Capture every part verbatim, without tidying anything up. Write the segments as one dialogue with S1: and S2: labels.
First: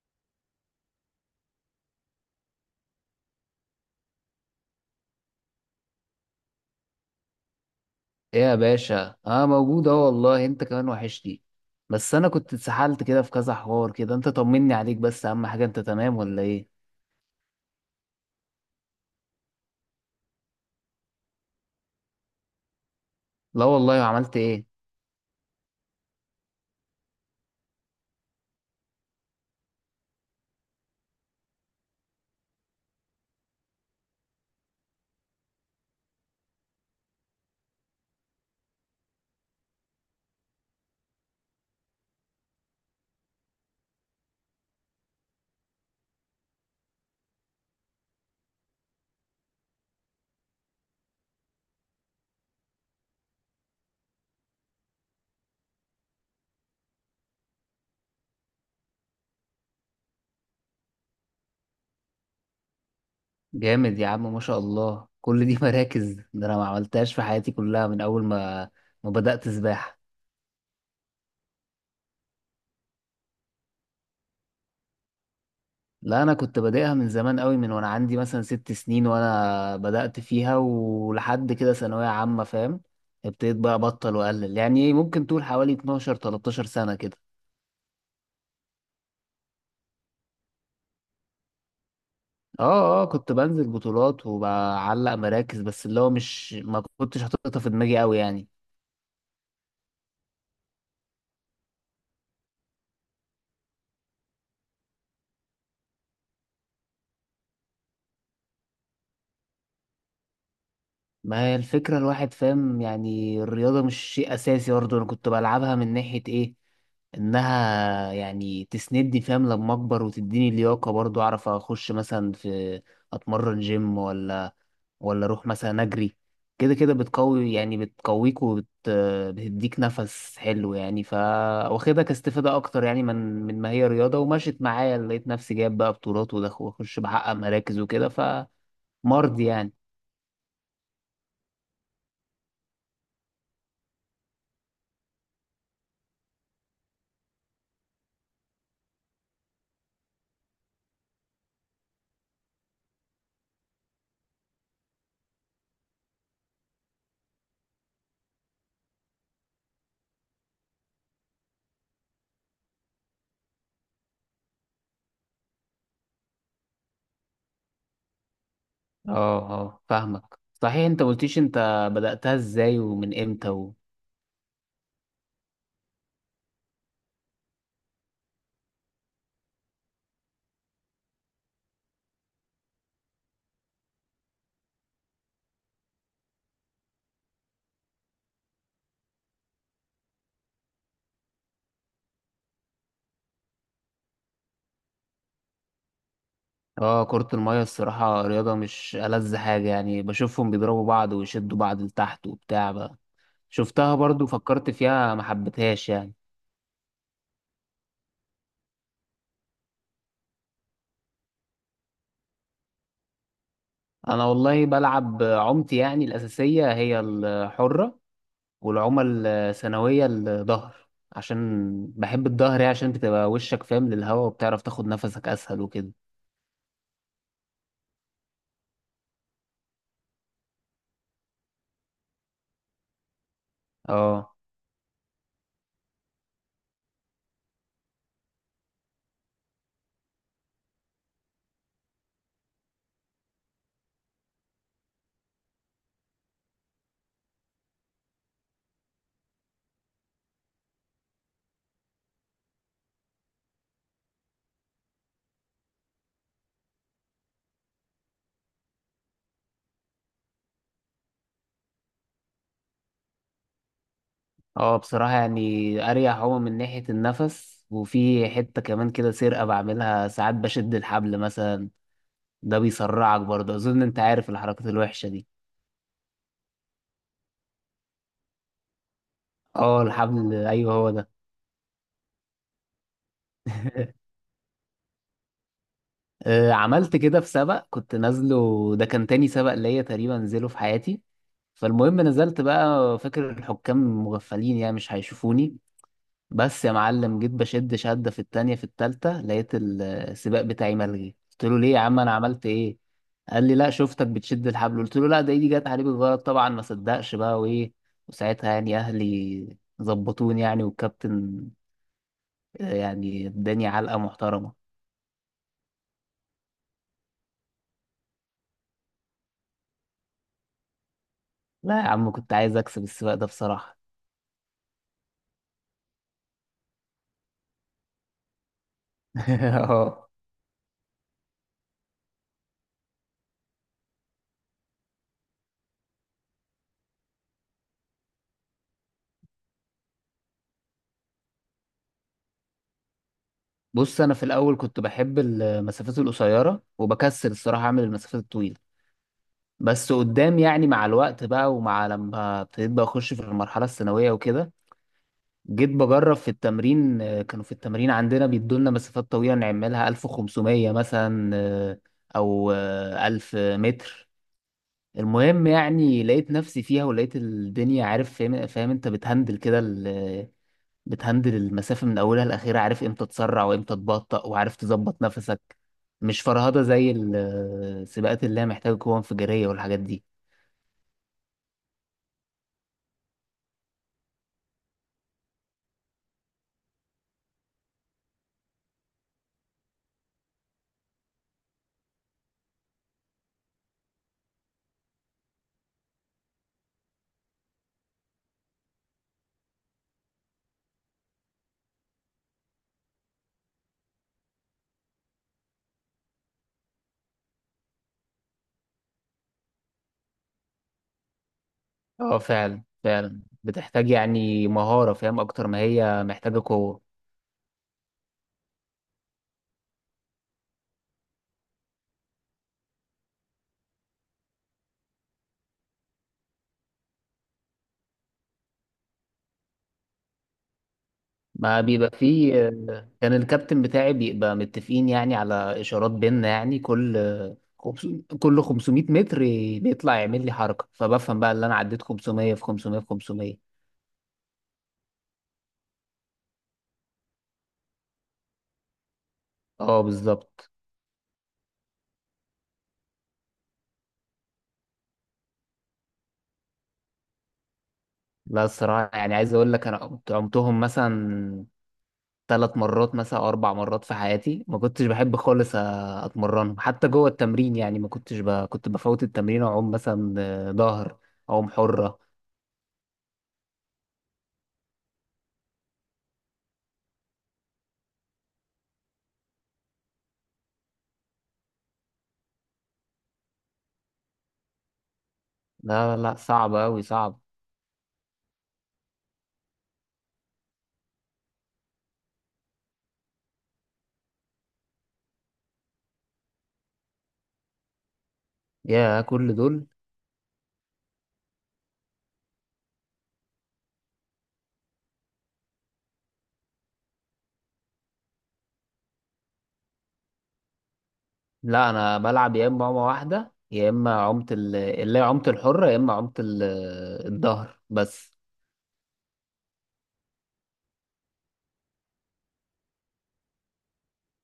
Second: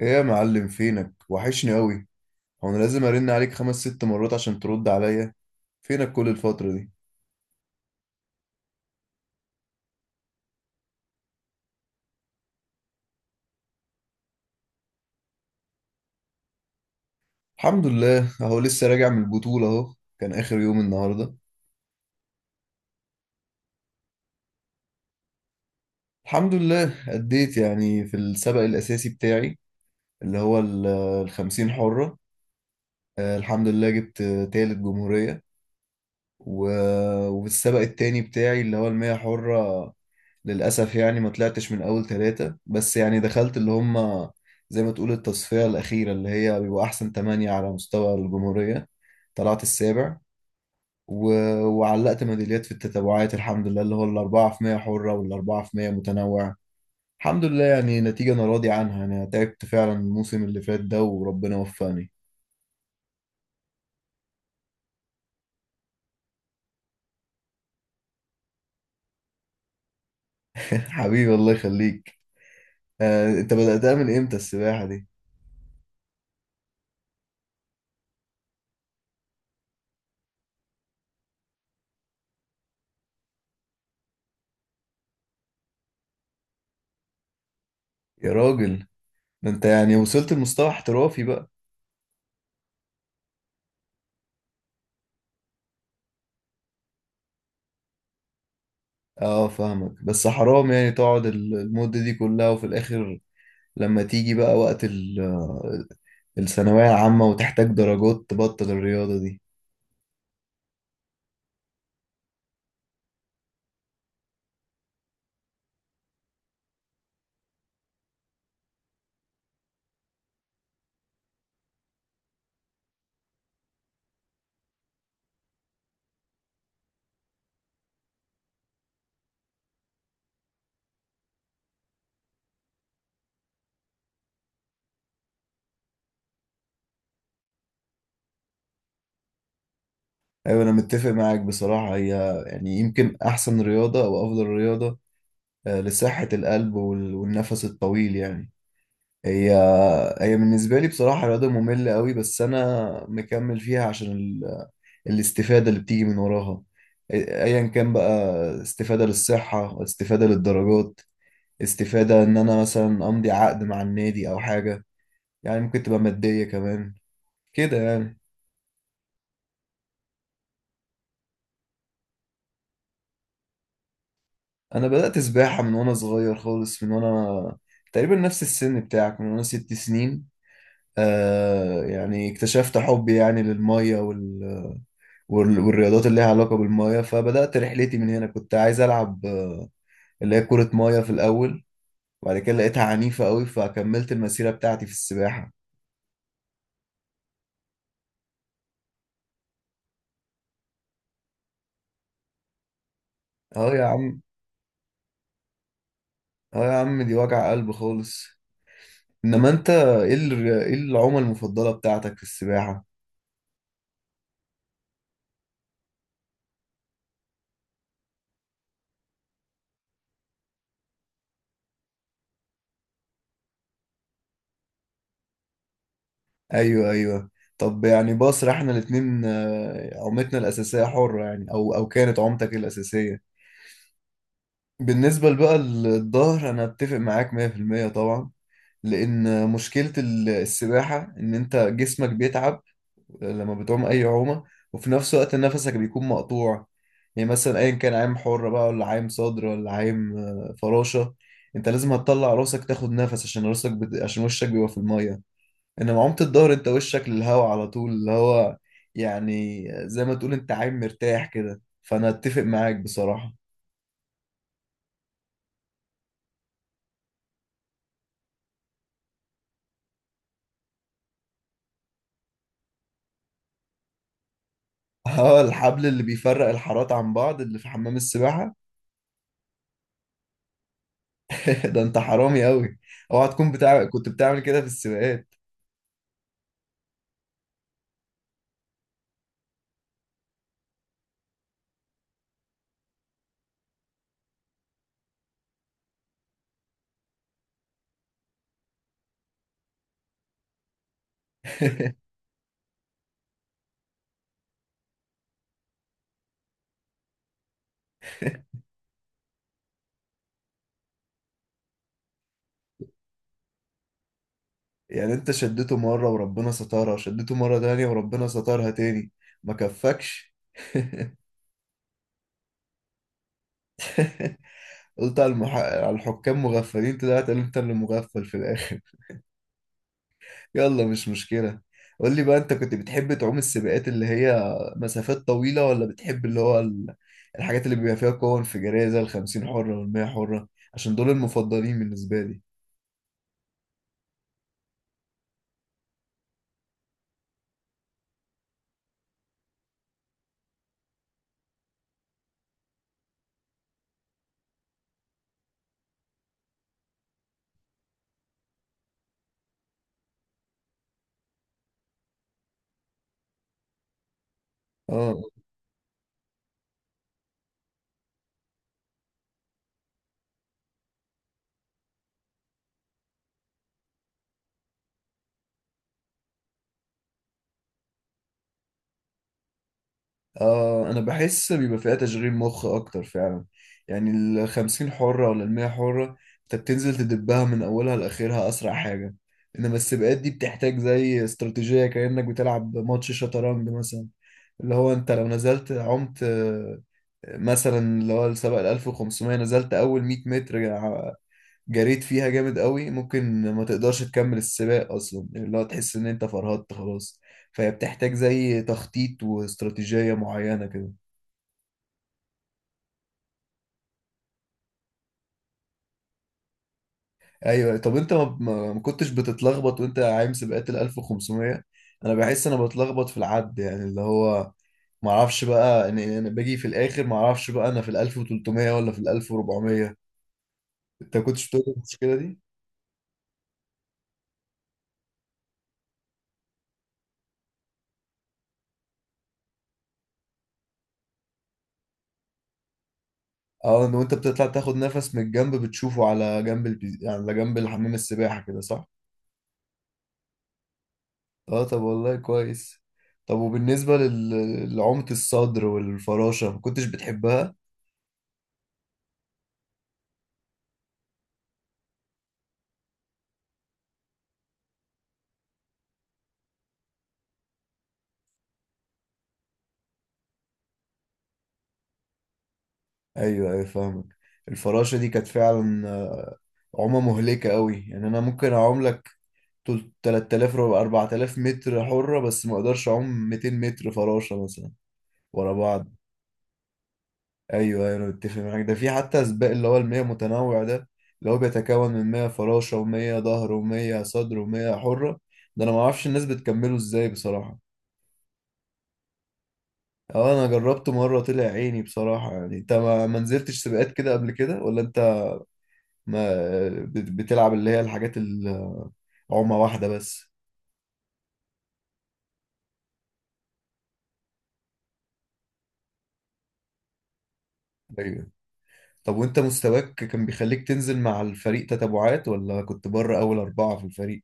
S1: ايه يا معلم، فينك؟ وحشني قوي. هو انا لازم ارن عليك خمس ست مرات عشان ترد عليا؟ فينك كل الفترة دي؟
S2: ايه يا باشا، اه، موجود اهو. والله انت كمان وحشني. بس انا كنت اتسحلت كده في كذا حوار كده، انت طمني عليك، بس اهم حاجة انت تمام ولا ايه؟
S1: الحمد لله اهو لسه راجع من البطولة اهو. كان اخر يوم النهاردة.
S2: لا والله، عملت ايه؟
S1: الحمد لله اديت يعني في السبق الاساسي بتاعي اللي هو ال- الخمسين حرة. آه، الحمد لله جبت آه، تالت جمهورية. و- وفي السبق التاني بتاعي اللي هو المية حرة، للأسف يعني ما طلعتش من أول ثلاثة، بس يعني دخلت اللي هم زي ما تقول التصفية الأخيرة اللي هي بيبقوا أحسن تمانية على مستوى الجمهورية. طلعت السابع و... وعلقت ميداليات في التتابعات الحمد لله، اللي هو الأربعة في مية حرة والأربعة في مية متنوع. الحمد لله يعني نتيجة أنا راضي عنها، أنا تعبت فعلا الموسم اللي فات ده وربنا وفقني.
S2: جامد يا عم، ما شاء الله كل دي مراكز. ده انا ما عملتهاش في حياتي كلها من اول ما ما بدأت سباحة.
S1: حبيبي، الله يخليك. آه، أنت بدأتها من إمتى السباحة دي؟
S2: لا انا كنت بادئها من زمان قوي، من وانا عندي مثلا ست سنين وانا بدأت فيها، ولحد كده ثانوية عامة، فاهم؟ ابتديت بقى ابطل واقلل، يعني إيه، ممكن تقول حوالي اتناشر تلتاشر سنة كده.
S1: يا راجل، ده أنت يعني وصلت لمستوى احترافي بقى.
S2: اه اه، كنت بنزل بطولات وبعلق مراكز، بس اللي هو مش ما كنتش حاططها في دماغي قوي يعني.
S1: اه فاهمك، بس حرام يعني تقعد ال- المدة دي كلها، وفي الآخر لما تيجي بقى وقت ال- الثانوية العامة وتحتاج درجات تبطل الرياضة دي.
S2: ما هي الفكرة، الواحد فاهم يعني الرياضة مش شيء أساسي برضه. أنا كنت بلعبها من ناحية إيه، إنها يعني تسندني، فاهم، لما أكبر، وتديني لياقة برضه، أعرف أخش مثلا في، أتمرن جيم، ولا ولا اروح مثلا اجري. كده كده بتقوي، يعني بتقويك، وبت بتديك نفس حلو يعني. ف واخدها كاستفادة اكتر يعني، من من ما هي رياضة. ومشيت معايا لقيت نفسي جايب بقى بطولات، ودخ- واخش بحقق مراكز وكده، فمرضي يعني.
S1: أيوة، أنا متفق معاك بصراحة. هي يعني يمكن أحسن رياضة أو أفضل رياضة، آه، لصحة القلب وال- والنفس الطويل يعني. هي هي بالنسبة لي بصراحة رياضة مملة قوي، بس أنا مكمل فيها عشان ال- الاستفادة اللي بتيجي من وراها. أي- أيا كان بقى، استفادة للصحة، استفادة للدرجات، استفادة ان انا مثلا امضي عقد مع النادي او حاجة، يعني ممكن تبقى مادية كمان كده يعني.
S2: اه اه، فاهمك. صحيح انت قلتيش انت بدأتها ازاي ومن امتى و...
S1: انا بدأت سباحة من وانا صغير خالص، من وانا تقريبا نفس السن بتاعك، من وانا ست سنين. آه يعني اكتشفت حبي يعني للمية وال... وال... والرياضات اللي ليها علاقة بالمية، فبدأت رحلتي من هنا. كنت عايز ألعب آه، اللي هي كرة مية في الأول، وبعد كده لقيتها عنيفة قوي فكملت المسيرة بتاعتي في السباحة.
S2: اه، كرة المية الصراحة رياضة مش ألذ حاجة. يعني بشوفهم بيضربوا بعض ويشدوا بعض لتحت وبتاع بقى.
S1: اه يا
S2: شفتها
S1: عم،
S2: برضو، فكرت فيها، ما حبيتهاش يعني.
S1: اه يا عم دي وجع قلب خالص. انما انت ايه ال- ايه العومة المفضلة بتاعتك في السباحة؟
S2: انا والله بلعب عمتي، يعني الاساسيه هي الحره، والعمى الثانويه الظهر، عشان بحب الظهر، يعني عشان بتبقى وشك فاهم للهواء وبتعرف تاخد نفسك اسهل وكده.
S1: ايوه، ايوه. طب يعني بصرا، احنا الاتنين آه، عومتنا الاساسية حرة يعني، او او كانت عومتك الاساسية.
S2: اه
S1: بالنسبة بقى للظهر، انا اتفق معاك مية في المية طبعا، لان مشكلة ال- السباحة ان انت جسمك بيتعب لما بتعوم اي عومه، وفي نفس الوقت نفسك بيكون مقطوع. يعني مثلا ايا كان عايم حره بقى، ولا عايم صدر، ولا عايم آه، فراشه، انت لازم هتطلع راسك تاخد نفس، عشان راسك بت... عشان وشك بيبقى في الميه. انما عومه الظهر، انت وشك للهواء على طول، اللي هو يعني زي ما تقول انت عايم مرتاح كده، فانا اتفق معاك بصراحه.
S2: اه، بصراحه يعني اريح عمى من ناحيه النفس، وفي حته كمان كده سرقه بعملها ساعات، بشد الحبل مثلا، ده بيسرعك برضه. اظن انت عارف الحركات الوحشه دي.
S1: اه، الحبل اللي بيفرق الحارات عن بعض اللي في حمام السباحه.
S2: اه الحبل، ايوه هو ده.
S1: ده انت حرامي قوي. اوعى تكون بتاع، كنت بتعمل كده في السباقات؟
S2: آه، عملت كده في سبق كنت نازله، ده كان تاني سبق ليا تقريبا نزله في حياتي. فالمهم نزلت بقى، فاكر الحكام مغفلين، يعني مش هيشوفوني. بس يا معلم جيت بشد شدة في التانية في التالتة، لقيت ال- السباق بتاعي ملغي. قلت له ليه يا عم، انا عملت ايه؟ قال لي لا، شفتك بتشد الحبل. قلت له لا، ده ايدي جت عليه بالغلط. طبعا ما صدقش بقى وايه. وساعتها يعني اهلي ظبطوني، يعني والكابتن، آه، يعني اداني علقة محترمة.
S1: يعني انت شدته مرة وربنا سترها، وشدته مرة تانية وربنا سترها تاني، ما كفكش!
S2: لا يا عم، كنت عايز اكسب السباق ده بصراحة.
S1: قلت على، المح... على الحكام مغفلين، طلعت انت اللي مغفل في الاخر.
S2: اه،
S1: يلا، مش مشكلة. قول لي بقى، انت كنت بتحب تعوم السباقات اللي هي مسافات طويلة، ولا بتحب اللي هو ال- الحاجات اللي بيبقى فيها قوة انفجارية زي الخمسين حرة والمية حرة؟ عشان دول المفضلين بالنسبة لي.
S2: بص، انا في الاول كنت بحب المسافات القصيره وبكسل الصراحه اعمل المسافات الطويله. بس قدام يعني مع الوقت بقى، ومع لما ابتديت بقى اخش في المرحله الثانويه وكده، جيت بجرب في التمرين. آه، كانوا في التمرين عندنا بيدولنا مسافات طويله نعملها ألف وخمسمية مثلا، آه، او آه، ألف متر.
S1: اه،
S2: المهم يعني لقيت نفسي فيها، ولقيت الدنيا، عارف، فاهم, فاهم انت بتهندل كده، بتهندل المسافة من أولها لآخرها، عارف إمتى تسرع وإمتى تبطأ وعارف تظبط نفسك. مش فرهضة زي السباقات اللي هي محتاجة قوة انفجارية والحاجات دي.
S1: آه أنا بحس بيبقى فيها تشغيل مخ أكتر فعلا. يعني الخمسين حرة ولا المية حرة، أنت بتنزل تدبها من أولها لآخرها أسرع حاجة. إنما السباقات دي بتحتاج زي استراتيجية، كأنك بتلعب ماتش شطرنج مثلا. اللي هو أنت لو نزلت عمت آه، مثلا اللي هو السباق الألف وخمسمية، نزلت أول مية متر جا- جريت فيها جامد قوي، ممكن ما تقدرش تكمل السباق أصلا، اللي هو تحس إن أنت فرهدت خلاص. فهي بتحتاج زي تخطيط واستراتيجية معينة كده.
S2: اه، فعلا فعلا بتحتاج يعني مهارة، فاهم، أكتر ما هي محتاجة قوة.
S1: ايوه. طب انت ما ما- ما كنتش بتتلخبط وانت عايم سباقات ال الألف وخمسمية؟ انا بحس انا بتلخبط في العد، يعني اللي هو ما اعرفش بقى ان إن انا باجي في الاخر ما اعرفش بقى انا في ال الألف وتلتمية ولا في ال الألف واربعمية. انت كنتش
S2: ما
S1: بتقول
S2: بيبقى
S1: المشكله
S2: فيه.
S1: دي؟
S2: كان الكابتن بتاعي بيبقى متفقين يعني على إشارات بينا، يعني كل خمسو- كل خمسمية متر بيطلع يعمل لي حركة، فبفهم بقى اللي أنا عديت خمسمية في خمسمية في خمسمية.
S1: اه، ان وانت بتطلع تاخد نفس من الجنب بتشوفه على جنب البي... يعني على جنب الحمام السباحه كده، صح؟
S2: اه بالظبط.
S1: اه، طب والله كويس. طب وبالنسبه لل- لعومه الصدر والفراشه، ما كنتش بتحبها؟
S2: لا الصراحة، يعني عايز أقول لك أنا كنت عمتهم مثلا ثلاث مرات مثلا أو أربع مرات في حياتي. ما كنتش بحب خالص أ- أتمرنهم حتى جوه التمرين، يعني ما كنتش ب... كنت بفوت التمرين وأعوم مثلا آه، ظهر، أعوم حرة.
S1: ايوه، ايوه فاهمك. الفراشة دي كانت فعلا عمى مهلكة قوي. يعني انا ممكن اعوم لك تل- تلت آلاف، ربع- 4000 متر حرة، بس ما اقدرش اعوم 200 متر فراشة مثلا ورا بعض.
S2: لا لا، صعب أوي، صعب.
S1: ايوه، ايوه انا متفق معاك. ده في حتى سباق اللي هو المية متنوع ده، اللي هو بيتكون من مية فراشة و100 ظهر و100 صدر و100 حرة. ده انا ما اعرفش الناس بتكمله ازاي بصراحة.
S2: يا كل دول.
S1: اه، انا جربته مرة طلع عيني بصراحة. يعني انت ما ما نزلتش سباقات كده قبل كده، ولا انت ما بت- بتلعب اللي هي الحاجات العومة واحدة بس؟
S2: لا، أنا بلعب يا إما عومة واحدة يا إما عومة ال... اللي هي عومة الحرة، يا إما عومة ال... الظهر بس.
S1: أيوه. طب وانت مستواك كان بيخليك تنزل مع الفريق تتبعات، ولا كنت بره اول اربعة في الفريق؟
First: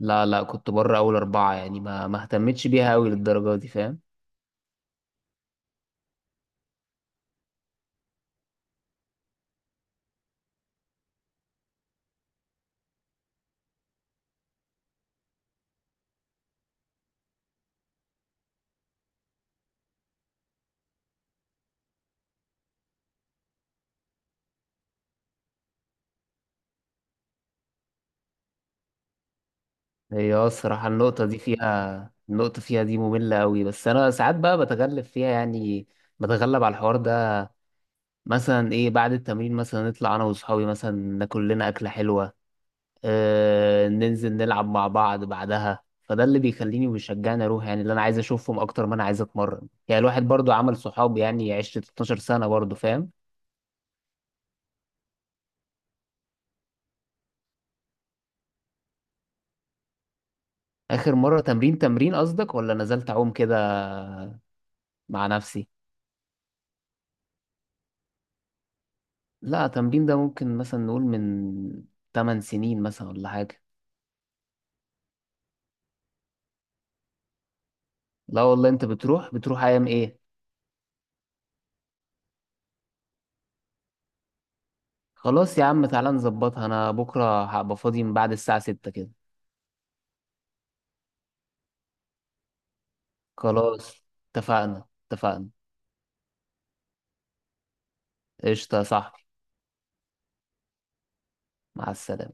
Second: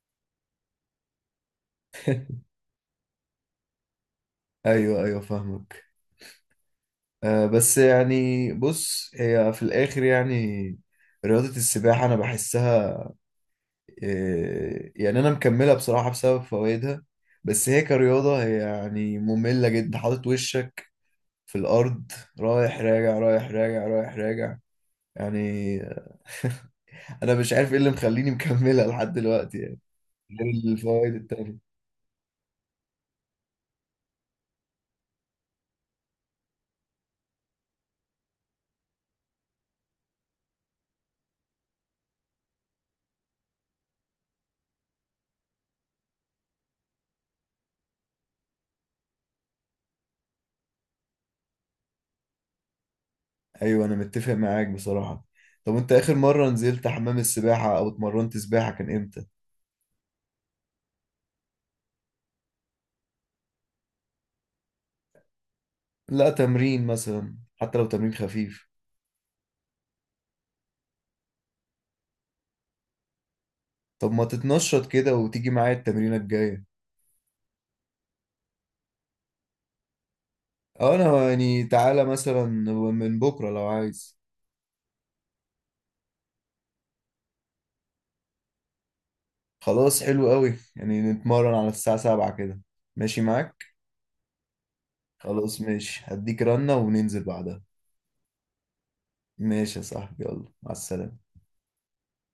S2: لا لا، كنت بره أول أربعة، يعني ما ما اهتمتش بيها أوي للدرجة دي، فاهم؟
S1: ايوه، ايوه فاهمك. آه بس يعني بص، هي في الاخر يعني رياضة السباحة انا بحسها، آه يعني انا مكملها بصراحة بسبب فوائدها. بس هي كرياضة هي يعني مملة جدا، حاطط وشك في الارض، رايح راجع، رايح راجع، رايح راجع يعني. انا مش عارف ايه اللي مخليني مكملها لحد دلوقتي يعني،
S2: هي اه
S1: غير
S2: الصراحة،
S1: الفوائد
S2: النقطة دي
S1: التانية.
S2: فيها، النقطة فيها دي مملة أوي. بس أنا ساعات بقى بتغلب فيها، يعني بتغلب على الحوار ده. مثلا إيه، بعد التمرين مثلا نطلع أنا وأصحابي مثلا، ناكل لنا أكلة حلوة، آه ننزل نلعب مع بعض بعدها. فده اللي بيخليني وبيشجعني أروح، يعني اللي أنا عايز أشوفهم أكتر ما أنا عايز أتمرن، يعني الواحد برضو عمل صحاب، يعني عشت اتناشر سنة برضو، فاهم؟
S1: ايوه، انا متفق معاك بصراحة. طب انت اخر مرة نزلت حمام السباحة او اتمرنت سباحة كان امتى؟
S2: آخر مرة تمرين تمرين قصدك، ولا نزلت أعوم كده مع نفسي؟
S1: لا، تمرين مثلا، حتى لو تمرين خفيف.
S2: لا تمرين ده ممكن مثلا نقول من ثماني سنين مثلا ولا حاجة.
S1: طب ما تتنشط كده وتيجي معايا التمرينة الجاية؟
S2: لا والله، انت بتروح بتروح ايام ايه؟
S1: اه انا يعني، تعالى مثلا من بكرة لو عايز.
S2: خلاص يا عم، تعالى نظبطها. انا بكرة هبقى فاضي من بعد الساعة السادسة كده.
S1: خلاص، حلو قوي. يعني نتمرن على الساعة سبعة كده، ماشي معاك؟
S2: خلاص. اتفقنا اتفقنا.
S1: خلاص، ماشي. هديك رنة وننزل بعدها.
S2: قشطة يا صاحبي.
S1: ماشي يا صاحبي، يلا مع السلامة.
S2: مع السلامة.